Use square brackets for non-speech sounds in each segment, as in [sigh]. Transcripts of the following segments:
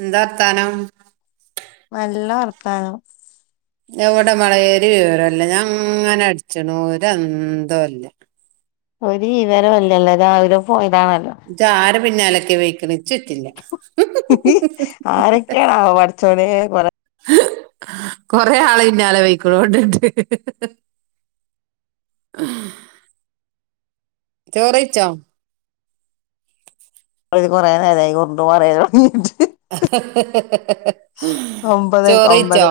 എന്താർഥാനം നല്ല വർത്തനം എവിടെ മളയരി ഉയരല്ല ഞഅങ്ങനെ അടിച്ചണൂര് അന്തുല്ല ഒരു ഇവരല്ലല്ലോ രവില പോയതാണല്ലോ [unintelligible] ആര് പിന്നാലക്കി വെക്കണ ചുറ്റില്ല ആരൊക്കെയാണാവോ പടച്ചോനെ കൊറേ [unintelligible] [unintelligible] കൊറെേ ആള ഇന്നാലെ വെയക്കണണ്ടണ്ട് [unintelligible] ചോറകയ്ച്ചോ [unintelligible] പറയൻ തുടങ്ങിട്ട് [unintelligible] ഒമ്പത് ചോറയിച്ചോ ഒമ്പത്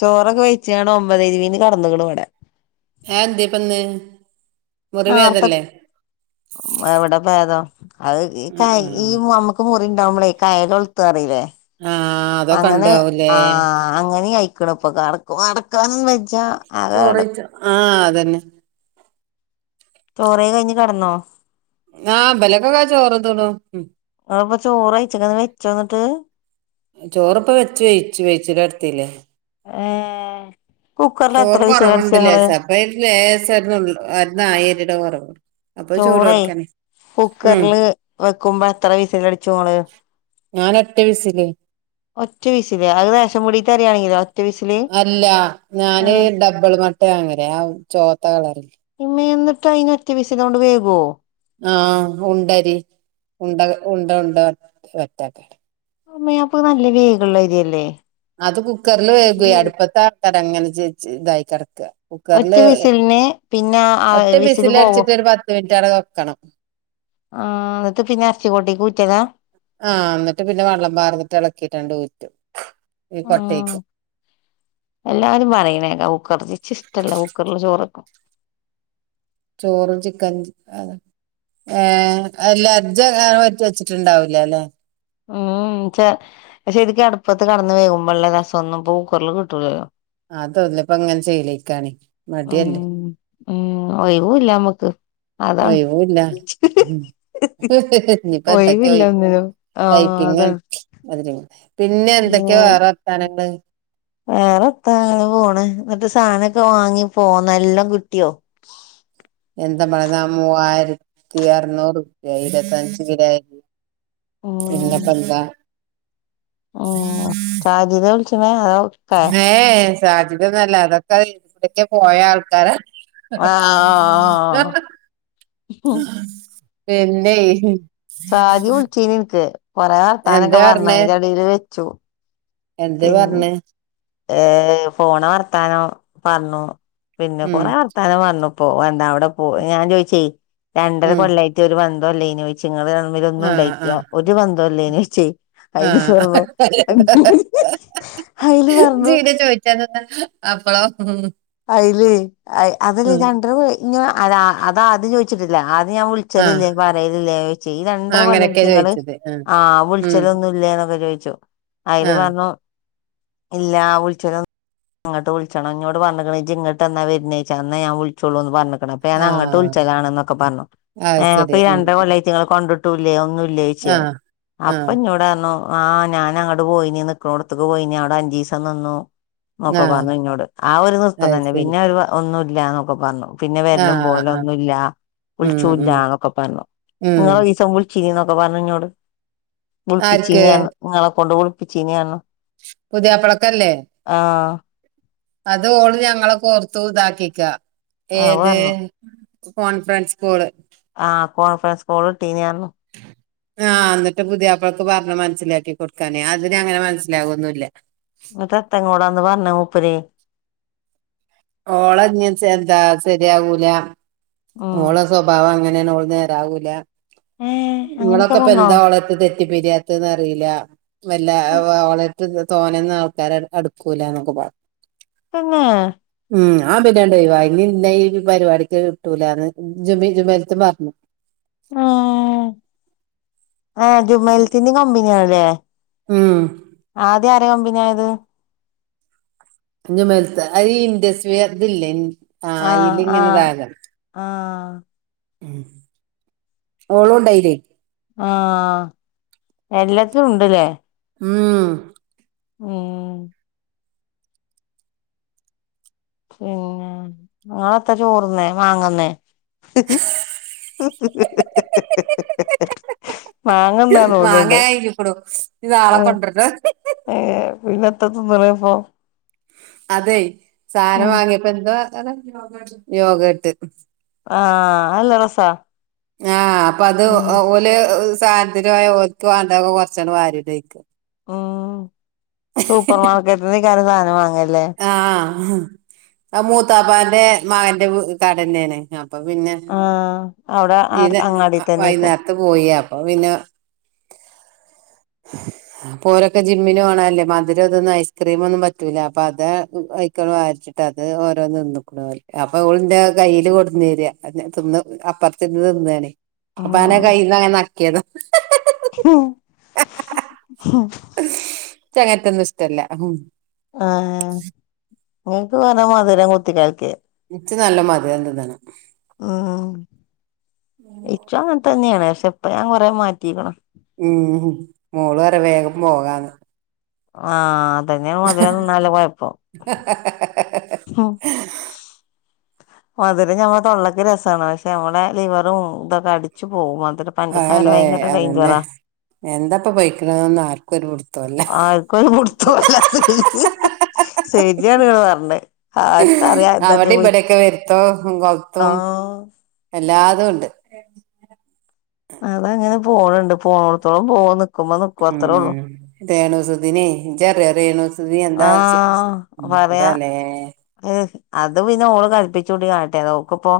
ചോറൊക്കെ വെിച്ചാണ ഒമ്പത [unintelligible] കടന്നണ ഇവിടെ [unintelligible] ന്ത്പ്പന്ന നാർത്തെ എവിടെ [unintelligible] അത് ആ ക ആ ഈ നമ്മുക്ക് മുറി ഉണ്ടാവുമ്പളെ കായൽ ഒളുത്തുറില്ലേ ആ അതൊക്കെ അങ്ങനെ ഉണ്ടാവൂലേ ആഹ അങ്ങനെ അയിക്കണ ഇപ്പൊ കട നടക്കാൻ വെജ ചോറ കയിച്ചോ ആഹ അതന്നെ ചോറ കഴിഞ്ഞ് കിടന്നോ ആഹ് ബലക്കെ കാച്ച ചോറ്തിന്നു അ ഇപ്പ ചോറ്ഴച്ചക്കന്ന് വെച്ചോന്നിട്ട് ചോറപ്പ വെച്ച് വേയിച്ചു വേയ്ച്ച ടത്തീല്ലേ? ആഹ ചോറ് കുറവുണ്ടില്ലേ സപ്പ [unintelligible] ലേശം ഒരു നുള്ള് ഒരുനഴിയരിട കുറവ് അപ്പൊ ചോറ് ചോറേ കൊടുക്കാനെ കുക്കറില് വെക്കുമ്പോ എത്ര വിസൽ അടിച്ചുങ്ങള് ഞാൻ അറ്റ വിഴസില് ഒറ്റ വിസില് അത് റേഷൻ പീടിക അരിയാണെങ്കിൽ അല്ല ഞാന് ഡബിൾ മട്ടെവാങ്ങല് ആ ചോത്ത കളറിൽ. ഇമ്മന്നിട്ട് അയിന് ഒറ്റ വിസിലോണ്ട് വേവോ? ആഹ ഉണ്ടരി ഉണ്ട ഉണ്ട ഉണ്ട വറ്റ ആ അമ്മേ അപ്പത് നല്ല വേഗിള്ള അരിയല്ലേ? അത് കുക്കറിൽ വേകും അടുപ്പത്തെ ആക്കാര അങ്ങനെ ച ഇതായി കിടക്ക. ഒറ്റ കുക്കറില് വിസിലിന് പിന്നെ ആ ഒറ്റ വിസില് പോവും അടിച്ചിട്ട് ഒരു പത്ത് മിനിറ്റ് അവിടെ വെക്കണം. ആഹ അത് പിന്നെ എറച്ചി കൊട്ടി കൂറ്റിയതാ? ആഹ എന്നിട്ട് പിന്നെ വെള്ളം പാർന്നിട്ട് ഇളക്കിയിട്ടുണ്ട് ഊറ്റും ഈ ഉം കൊട്ടിക്ക്. എല്ലാരും പറയനേക്ക കുക്കർ ചച്ച ഇഷ്ടമല്ല കുക്കറില് ചോറ്. ചോറ് ചിക്കൻ അ ഏ അ ലജ്ജ പറ്റി വെച്ചിട്ടുണ്ടാവൂല അല്ലേ? ഉം പക്ഷെ ശരിക്കക്ക് അടുപ്പത്ത് കിടന്ന് വേകുമ്പോള്ള രസം ഒന്നും ഇപ്പൊ കൂക്കറിൽ കിട്ടൂലല്ലോ. ആ തോന്നപ്പ അങ്ങനെ ചെയ്ലേക്കാണി മടി അല്ലേ? ഉം ഉം ഒഴിവൂല്ല നമ്മക്ക് അതാണ് ഒയിവുല്ലാ ഒഴിവില്ല [unintelligible] ഒന്നിനും ആഹ് ടൈപ്പിങ്ങും അതാണ് അതി പിന്നെ എന്തൊക്കെയാ വേറെ വർത്താനങ്ങള്. വേറെത്ത അങ്ങനെ പോണ് ന്നിട്ട് സാധനൊക്കെ വാങ്ങി പോന്ന എല്ലാം കിട്ടിയോ? എന്താ പറയതാ മൂവായിരത്തി അറനൂറ് രൂപ ഇരുപത്തഞ്ച് കിലോ അരി. ഉം പിന്നപ്പ എന്താ? [inaudible] സാജി തെ വിളിച്ചണത് അതോ ഇക്കേ ഏ സാജിതൊന്നല്ല അതൊക്കെ ഇവിടക്കെ പോയ ആൾക്കാരാ. ആഹ് ആഹ് ആഹ് പിന്നെ സാജി വിളിച്ചീനി ഇൻക്ക് കൊറെ വർത്താനൊക്കെ എന്താ പറഞ്ഞു അയിന്റടില് വെച്ചു. എന്തെ പറഞ്ഞത്. ഏ പോണ വർത്താനോ പറഞ്ഞു പിന്നെ ഉം കൊറെ വർത്ത ത്താനം പറഞ്ഞു പ്പോ എന്താ അവിടെ പോ ഞാൻ ചോദിച്ച രണ്ടര ഉം കൊല്ലായി. മറ്റ ഒരു ബന്തംല്ലേന് ചോയിച്ചു നിങ്ങൾതമ്മിൽ ഒന്നും ആ ആ ഉണ്ടായിട്ടില്ലെ ഒരു ബന്ധംയിലെനിചോയിച്ച്. ആഹ് [unintelligible] ആയില് ഇജ്ജ് പിന്നെ ചോയിച്ചാതക്കോ അപ്പളോ? അയില് അതല്ല ഉം രണ്ടര ഇ അതാദ്യം ചോദിച്ചിട്ടില്ല ആദ്യം ഞാൻ വിളി ആഹ് വിളിച്ചല്ലില്ലേ പറയലല്ലേ ഈ ആഹ് രണ്ടര അങ്ങനെയൊക്കെയാ കൊല്ലായിറ്റ്ങ്ങള്. ചോദിച്ചത് ആഹ് ഉം വിളിച്ചലൊന്നും ഇല്ലേന്നൊക്കെ ചോദിച്ചു. അയില് ആഹ് പറഞ്ഞു ഇല്ല ആ വിളിചലൊന്നും ഇങ്ങോട്ട് വിളിച്ചണം ഇങ്ങോട് പറഞ്ഞ ഇജ്ജ് ഇങ്ങട്ടന്നെ വരുന്നേച്ചാ അന്നേ ഞാ വിളിച്ചോള്ളൂ. പറഞക്ക്ണ് ഇപ്പോ ഞാൻ അങ്ങട്ട് ആഹ് വിളിച്ചലാണ് ന്നൊക്കെപറഞ്ഞു. ഏ അത് അപ്പൊ ശരി ഈ ഉം രണ്ടര കൊല്ലായിട്ട് കുട്ടിയാളെ കണ്ടിട്ടു ല്ലേ ഒന്നും ഇല്ലേ ചോയ്ച്ചു ആഹ് അപ്പൊ ആഹ് ഇന്നോട് പറഞ്ഞു. ആഹ് ഞാന അങ്ങട് പോയിനി നിക്ക്ണോ ട്ത്ത്ക്ക് പോയിനി അവിടെ അഞ്ചിസം നിന്നു. എന്നൊക്കെ ആഹ് പറഞ്ഞു ഇന്നോട് ആ ഒരു നൃത്തം അത് തന്നെ ശരി പിന്നെ ഒരു ഒന്നും ഇല്ലന്നൊക്കെ പറഞ്ഞു. പിന്നെ വരലും പോവ ആഹ് ആഹ് ലൊന്നുല്ല ഉം വിളിച്ചുല്ല ഉം ന്നൊക്കെ പറഞ്ഞു ഉം ഇങ്ങള ഒരീസം വിളിച്ചിനി നന്നൊക്കെ പറഞ്ഞു ന്നോട് വിളിപ്പിച്ചീനി ആർക്ക് ഉങ്ങളെ കൊണ്ട് വിളിപ്പിച്ചീനി പറ ഞ്ഞു. പുതിയാപ്ലക്കല്ലേ? ആ അതോള് ഞങ്ങളെ കോർത്തു ഇതാക്കിക്ക അപ്പൊ ഏത് പറഞ്ഞു കോൺഫറൻസ് കൊള് ആ കോൺഫറൻസ് കോള് ഇട്ടിനി പറഞ്ഞു ആഹ എന്നിട്ട് പുതിയപ്പളക്ക് പറഞ് മനസ്സിലാക്കി കൊടുക്കാനേ അതിന് അങ്ങനെ മനസ്സിലാകൊന്നില്ല. ന്നട്ട് എത്ത ഇങ്ങളോട് അന്ന് പറഞ്ഞത് മൂപ്പര്? ഓളഞ്ഞ്എന്താ ശെരിയാകൂല. ഓള സ്വഭാവങ്ങനേണ് ഓള് നേരാവൂല ഏ അങ്ങനെയൊക്കെ ഇങ്ങളൊക്കെ ഇപ്പ പറഞ്ഞോ എന്താ ഓളെ തെറ്റിപ്പിരിയാത്തത് ന്നറിയില്ല വല്ലഓളെ തോ നൊന്നും ആൾക്കാര് അടുക്കൂല എന്നൊക്കെ പറ തന്നെ ഉംഞാൻ പിന്നാണ്ട് ഒഴിവായി ഇ ഇന്ന ഈ പരിപാടിക്ക് കിട്ടൂലാന്ന് ജുബി ജുമൈലത്ത് പറഞ്ഞു ആ ആ ജുമൈൽത്തിന്ന കമ്പനിയാണല്ലേ ഉം ആദ്യ ആരാ കമ്പനിആയത് ജുമൈലത്ത അ ഈ ഇൻഡസ്ഫിയർ ഇതില്ലേ ആ അയിൽ ഇങ്ങനെതായാത ആ ഓളുണ്ടായില് ആ എല്ലാത്തും ഉണ്ട്ല്ലേ ഉം ഏ പിന്നെ നിങ്ങളെ ത്താ ചോറുന്നെ മാങ്ങന്നേ മാങ്ങന്നാന്ന് മാങ്ങ തോന്നുന്നുണ്ട് കഴഞ്ഞിക്കുണു ഞ്ഞ് നാളെ കൊണ്ടരണം ഏ പിന്നത്ത തിന്ന്ണ് പ്പോ അതെ സാധനം ഉം വാങ്ങിയപ്പോ എന്താ അ യോഗട്ട് ആ അല്ല രസാ ആഹാ അപ്പത് ഉം ഓല് സാൻത്ത്ന് പോയ ഓൽക്ക് വാണ്ടൊക്കെ കൊറച്ചാണ്ട് വാര്യടയ്ക്ക്. ഉം സൂപ്പർ മാർക്കറ്റ്ന്നൈകാരം സാധനം വാങ്ങല്ലേ? ആ ഹ് ആഹ് മൂത്താപ്പാന്റെ മകന്റെ വ് കടന്നേണ് അപ്പപിന്നെ ആ അവ്ടെ അടു അങ്ങാടി തന്നേക്കും ത്ത് പോയി അപ്പപിന്നെ ഇപോരൊക്കെ ജിമ്മിന് പോണല്ലേ മധുരും ഇതൊന്നും ഐസ്ക്രീമൊന്നും പറ്റൂല്ല. അപ്പ അതയ്ക്കാണ്ട് [unintelligible] അപ്പത് ഓരോന്ന് തിന്ന്ക്ക്ണോല് അപ്പൊ ഓളിന്റെ കയ്യില് കൊട്ന്നെരാ [unintelligible] തിന്ന് അപ്പ [unintelligible] കുത്തിര്ന്ന് ത്‌ന്നാണേ അപ്പാന ഉം കയ്യിന്നങ്ങനെ നക്കിയതാ ഉം ഉം ഇച്ചങ്ങൻത്തൊന്നും ഇഷ്ടല്ല ഉം ആഹാ ഇങ്ങക്ക് കൊറേ മധ് രം കുത്തിക്കൽക്കിയെ ഇച്ച് നല്ല മധുരം തിന്നണം ഉം ഇച്ചും അങ്ങൻത്തന്നെണ് പശെ ഇപ്പം ഞാകൊറെ മാറ്റിക്ക്ണ് ഉം മോളറിയാ വേഗം പോകാന്ന് ആ അതന്നെ മധുരം തിന്നാല്ല കൊഴപ്പം [inaudible] അതന്നെ ഞമ്മളെ തൊള്ളക്ക് രസാണ് പഷെ ഞമ്മളെ ലിവറും ഇതൊക്കെ അടിച്ചു പോവും മധുരം പഞ്ചസാര ആല്ലേ ഭയങ്കര അതന്നെ ഡേഞ്ചറാ എന്തപ്പ ബെയിക്ക്ണെന്നൊന്നും ആർക്കൊരു പുട്ത്തൊല്ല ആർക്കൊരു പുട് [unintelligible] സെര്യാണ്ങ്ങള് പർഞ്ഞെ ആർക്കറിയാ എന്തൊക്കെ പോയിക്ക്ണേ ത്തോ കൊ [unintelligible] ത്തും എല്ലാതുണ്ട് അതങ്ങനെ പോണണ്ട് പോണോട്ത്തോളം പോവാ ന്ക്കുമ്പോന്ക്കും അത്രൊള്ളു രേണുസുധിനേ ഇജറിയോ? രേണുസുധി എന്താ അസു സു ആഹ് പറയാ എന്താലേ ഏഹ് അത് പിന്നെ ഓള് കല്പ്പിച്ചൂട്ടി കാട്ടിയതാ ഓക്ക്പ്പോ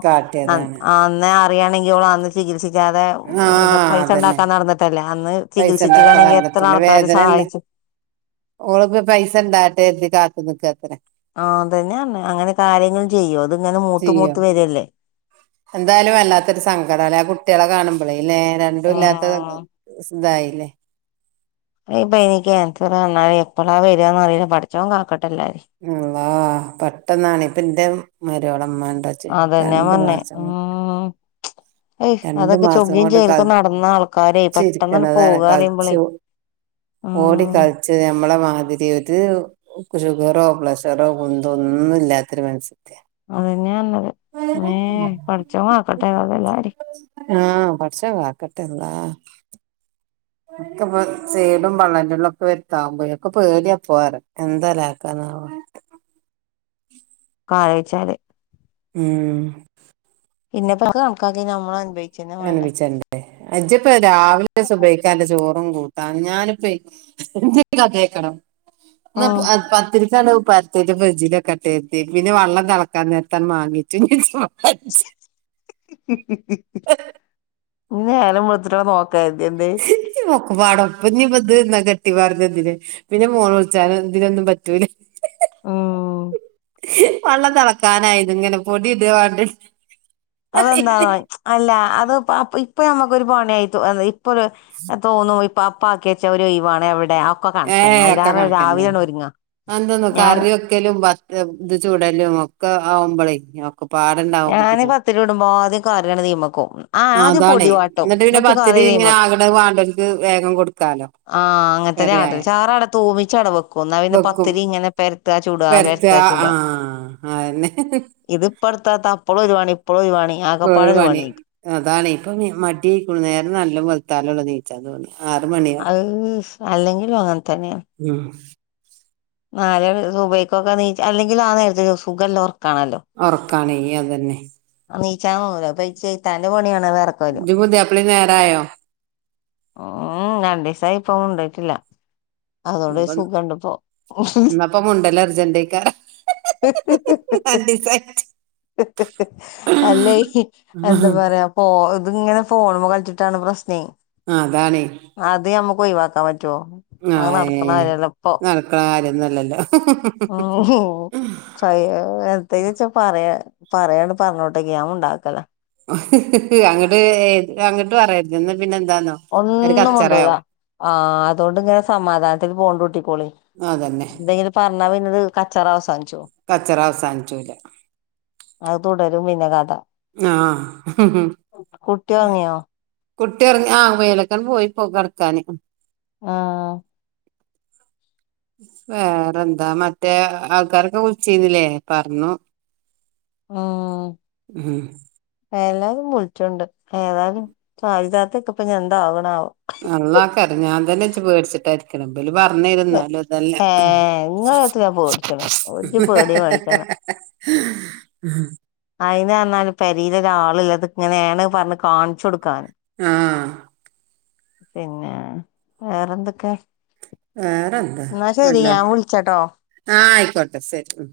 അന്നേ കാട്ടിയതാണ് അന്നറിയാണെങ്കി ഓളന്ന് ചികിത്സിക്കാതെ ന്താ പൈസണ്ടാക്കാ നട്ന്ന്ട്ടല്ലേ അന്ന് പൈസണ്ടാക്കാ ചികിത്സിച്ചിക്കണെങ്കി എത്ര നട്ന്ന്ട്ടല്ലേ ആൾക്കാര് വേദനല്ലേ സഹായിച്ചു ഓള്പ്പം പൈസണ്ടാട്ടെര്തി കാത്ത്ന്നക്കാത്രേ ആ അതന്നെയറ്‌ഞ്ഞേ അങ്ങനെക്കെ ആരെങ്കിലു ചെയ്യോ? ഇത്ങ്ങനെ മൂത്ത് ചെയ്യോ മൂത്ത് വെരല്ലേ എന്തായാലും വല്ലാത്തൊരു സങ്കടാലെ ആ കുട്ടിയളെ കാണുമ്പളേല്ലേ രണ്ടുല്ലാത്ത ഉം [unintelligible] തായില്ലേ അയിന്‌പൈന് കാൻസറാറ്ഞ്ഞാല് എപ്പളാ വെരാന്നറീല പടച്ചോം കാക്കട്ടെല്ലാരിം അള്ളാ പെട്ടെന്നാണിപ്പന്റെ മരോളമ്മന്റെ അതന്നാ പറഞ്ഞേ മ് എഹ് രണ്ട് അതൊക്കെ മാസം ചൊഗ്ഗ്നും കൊണ്ട് ചേൽക്കും നടന്നാൾക്കാരെ പെട്ടെന്നാണ്ട് കളിച്ചിരിക്കണതാണ് പോകറിമ്പളേ കളിച്ചു ഓടി കളിച്ച് ഞ്ഞമ്മളമാതിരി ഒരു ഓക്ക് ഷുഗറോ പ്ലെഷറോ കുന്തോ ഒന്നുല്ലാത്തൊരു മെൻസത്തിയാ അതന്നെയാ പറ്ഞ്ഞത് ഇമ്മേ പട്ച്ചോം കാക്കട്ടെതാലും എല്ലാരിം ആഹ പടച്ചോം കാക്കട്ടെ അള്ളാ ഇക്ക്പ്പം സെയ്ടും പള്ളന്റുള്ളൊക്കെ വെര്ത്താവുമ്പയേ ഒക്കെ പേടിയാപ്പോറിയാ എന്താലെ ആർ ഉം ഒക്കാലോയ്ച്ചാല് ഇമ് പിന്നെപ്പക്ക് കണക്കാക്കി ഞ്ഞമ്മളനുഭവി അങ്ങന അനുഭവിച്ചന്നെന്റെ ഇജ്പ്പേ രാവിലെ സുഭയ്ക്കന്റെ ചോറും, കൂട്ടാനും, ഞാന്പ്പേ ഇന്ന്പ്പൻക്കേക്കണോ? ഇന്ന ഉം പത്തിരിക്കാണോള് പര്ത്തി ട്ട് ഫ്രിഡ്ജിലെക്കെട്ടെര്തി പിന്നെ വള്ളം തെളക്കാന്നേരത്താട്ട് മാങ്ങിയച്ചും ചെയ് [unintelligible] ഹി ഹി ഹി നേരം വെളത്തിട്ടെങ്ങാ നോക്കാ [unintelligible] [unintelligible] എന്നാ കെട്ടി പറഞ്ഞന്തിന് പിന്നെ മോൾവിളിച്ചാലും ഇതിനൊന്നും പറ്റൂല. ആഹ് വെള്ളം തെളക്കാനായിതിങ്ങനെ പൊടി ഇടവാണ്ട അതെന്താ അല്ല അത്പ്പ ഇപ്പൊ നമ്മുക്കൊരു പണിയായിട്ടു ഇപ്പൊ ഒരു തോന്നും ഇപ്പൊ അപ്പ ആക്കി വെച്ചരോയിവാണവടെ. ഏ ഒക്കെ കണക്കന്നെ എതെന്താന്നോ ഞാൻ കറിയൊ ക്കലും ഇത് ചൂടലും ഒക്കെ ആവുമ്പളേ പാടണ്ടാ ഞാന് പത്തിരി ചുടുമ്പോ ആദ്യം [unintelligible] ആഹ് ആ ആദ്യം അതാണേ പൊടിവാ എന്നിട്ട് പിന്നെ പത്തിരി ഇങ്ങനെ ആകട വാണ്ടരിക്ക് വേഗം കൊടുക്കാലോ. ആഹ് കറിയായ അങ്ങനത്തന്നാട്ടെ ചാറാടെ തൂവിച്ചട ക്കുന്നാ പിന്നെ വെക്കും പത്തിരി ഇങ്ങനെ പെരത്താ ചൂടാ പെരത്ത പെരത്താ ആ ചൂടാ. അതന്നെ ഇതിപ്പെടുത്താത്തപ്പോഴും ഒരുവാണി ഇപ്പോഴും ഒരുവാണി ആകെപ്പാടൊരു വണി അതാണ് ഇപ്പം മടീക്കുണു നേരം നല്ല വെളുത്താലുള്ളനീച്ചാ തോന്നു. ആറ് മണി അഹ് അല്ലെങ്കിലും അങ്ങനെത്തന്നെയാ. ഉം. നാലല് സുഖഭയ്ക്കൊക്കെനീ അല്ലെങ്കിൽ ആ നേരത്ത് സുഖല്ല ഉറക്കാണല്ലോ. ഒറക്കാണ് അതന്നെ. എണീച്ചാൻ തോന്നൂല അപ്പൊ ചേയ്ത്താന്റെ പണിയണ് വറ ജ്ജ് [unintelligible] നേരായോ? ഉം രണ്ടിസായി ഇപ്പൊണ്ടോട്ടില്ല. [unintelligible] [unintelligible] ഹ് ഹ് ഹ് അല്ലെ എന്താ പറയാ പോ ഇതിങ്ങനെ ഫോണ്മ്മേ കളിച്ചിട്ടാണ് പ്രശ്നേ. ആഹ് അതാണെ. അത് നമ്മുക്ക് ഒയിവാക്കാൻ പറ്റൊ? ആയിന് നടക്കണ കാര്യോന്നല്ലല്ലോ? ആഹ് ഹോ അയ്യോ എന്തേല്ച്ചാ പറയാ പറയാണെ പറഞ്ഞോട്ടെക്ക് ഞാ മുണ്ടാനിക്കലാ അങ്ങട്ട് ഏ അങ്ങിട്ട് പറയരുത് എന്ന് പിന്നെ എന്താന്നോ? ഒരു ഒന്നും മുണ്ടൂല കച്ചറയാവും ആ അതോണ്ടിങ്ങനെ സമാധാനത്തിൽ പോണ്ടുട്ടിക്കോളി. അതന്നെ. പറഞ്ഞാ പിന്നൊരു ‌ കച്ചറ അവസാനി കച്ചറ അവസാനിച്ചൂല. അത് തുടരും പിന്നെ കഥ. ആഹ്. കുട്ടി ഉറങ്ങിയോ കുട്ടി ഒറങ്ങി ആ വേലൊക്കെ പോയിപ്പൊ കെടക്കാന് ആഹ്. വേറെന്താ മറ്റേ ആൾക്കാരൊക്കെ വിളിചീന്നില്ലേ? പർഞ്ഞു. മ്ഹ് ഉം എല്ലാവരും വിൾച്ചൂണ്ട് ഏതായാലും [unintelligible] ഇപ്പ ന്താവണാവോ. നല്ല [unintelligible] ഇജ്ജ് പേടിച്ചിട്ടായിരിക്കണെ ന്തേലും പറഞ്ഞ് തരും ന്നാലും അതല്ല. ഏ ഇങ്ങളെത്തിനാ പേടിച്ചണ് ഒരു പേടിയും പേടിച്ചണ് ഉം. അയിന് ന്നാലും പരിയില് ഒരാളില്ല അത് ഇങ്ങനെയാണ് പറഞ്ഞ് കാണിച്ചു കൊടുക്കാൻ. ആഹ്! പിന്നേ, വേറെന്തൊക്കെ? വേറെന്താ ന്നാ ശരി, ഞാൻ വിൾച്ചട്ടോ. ആഹ്, ആയിക്കോട്ടെ സരി. ഉം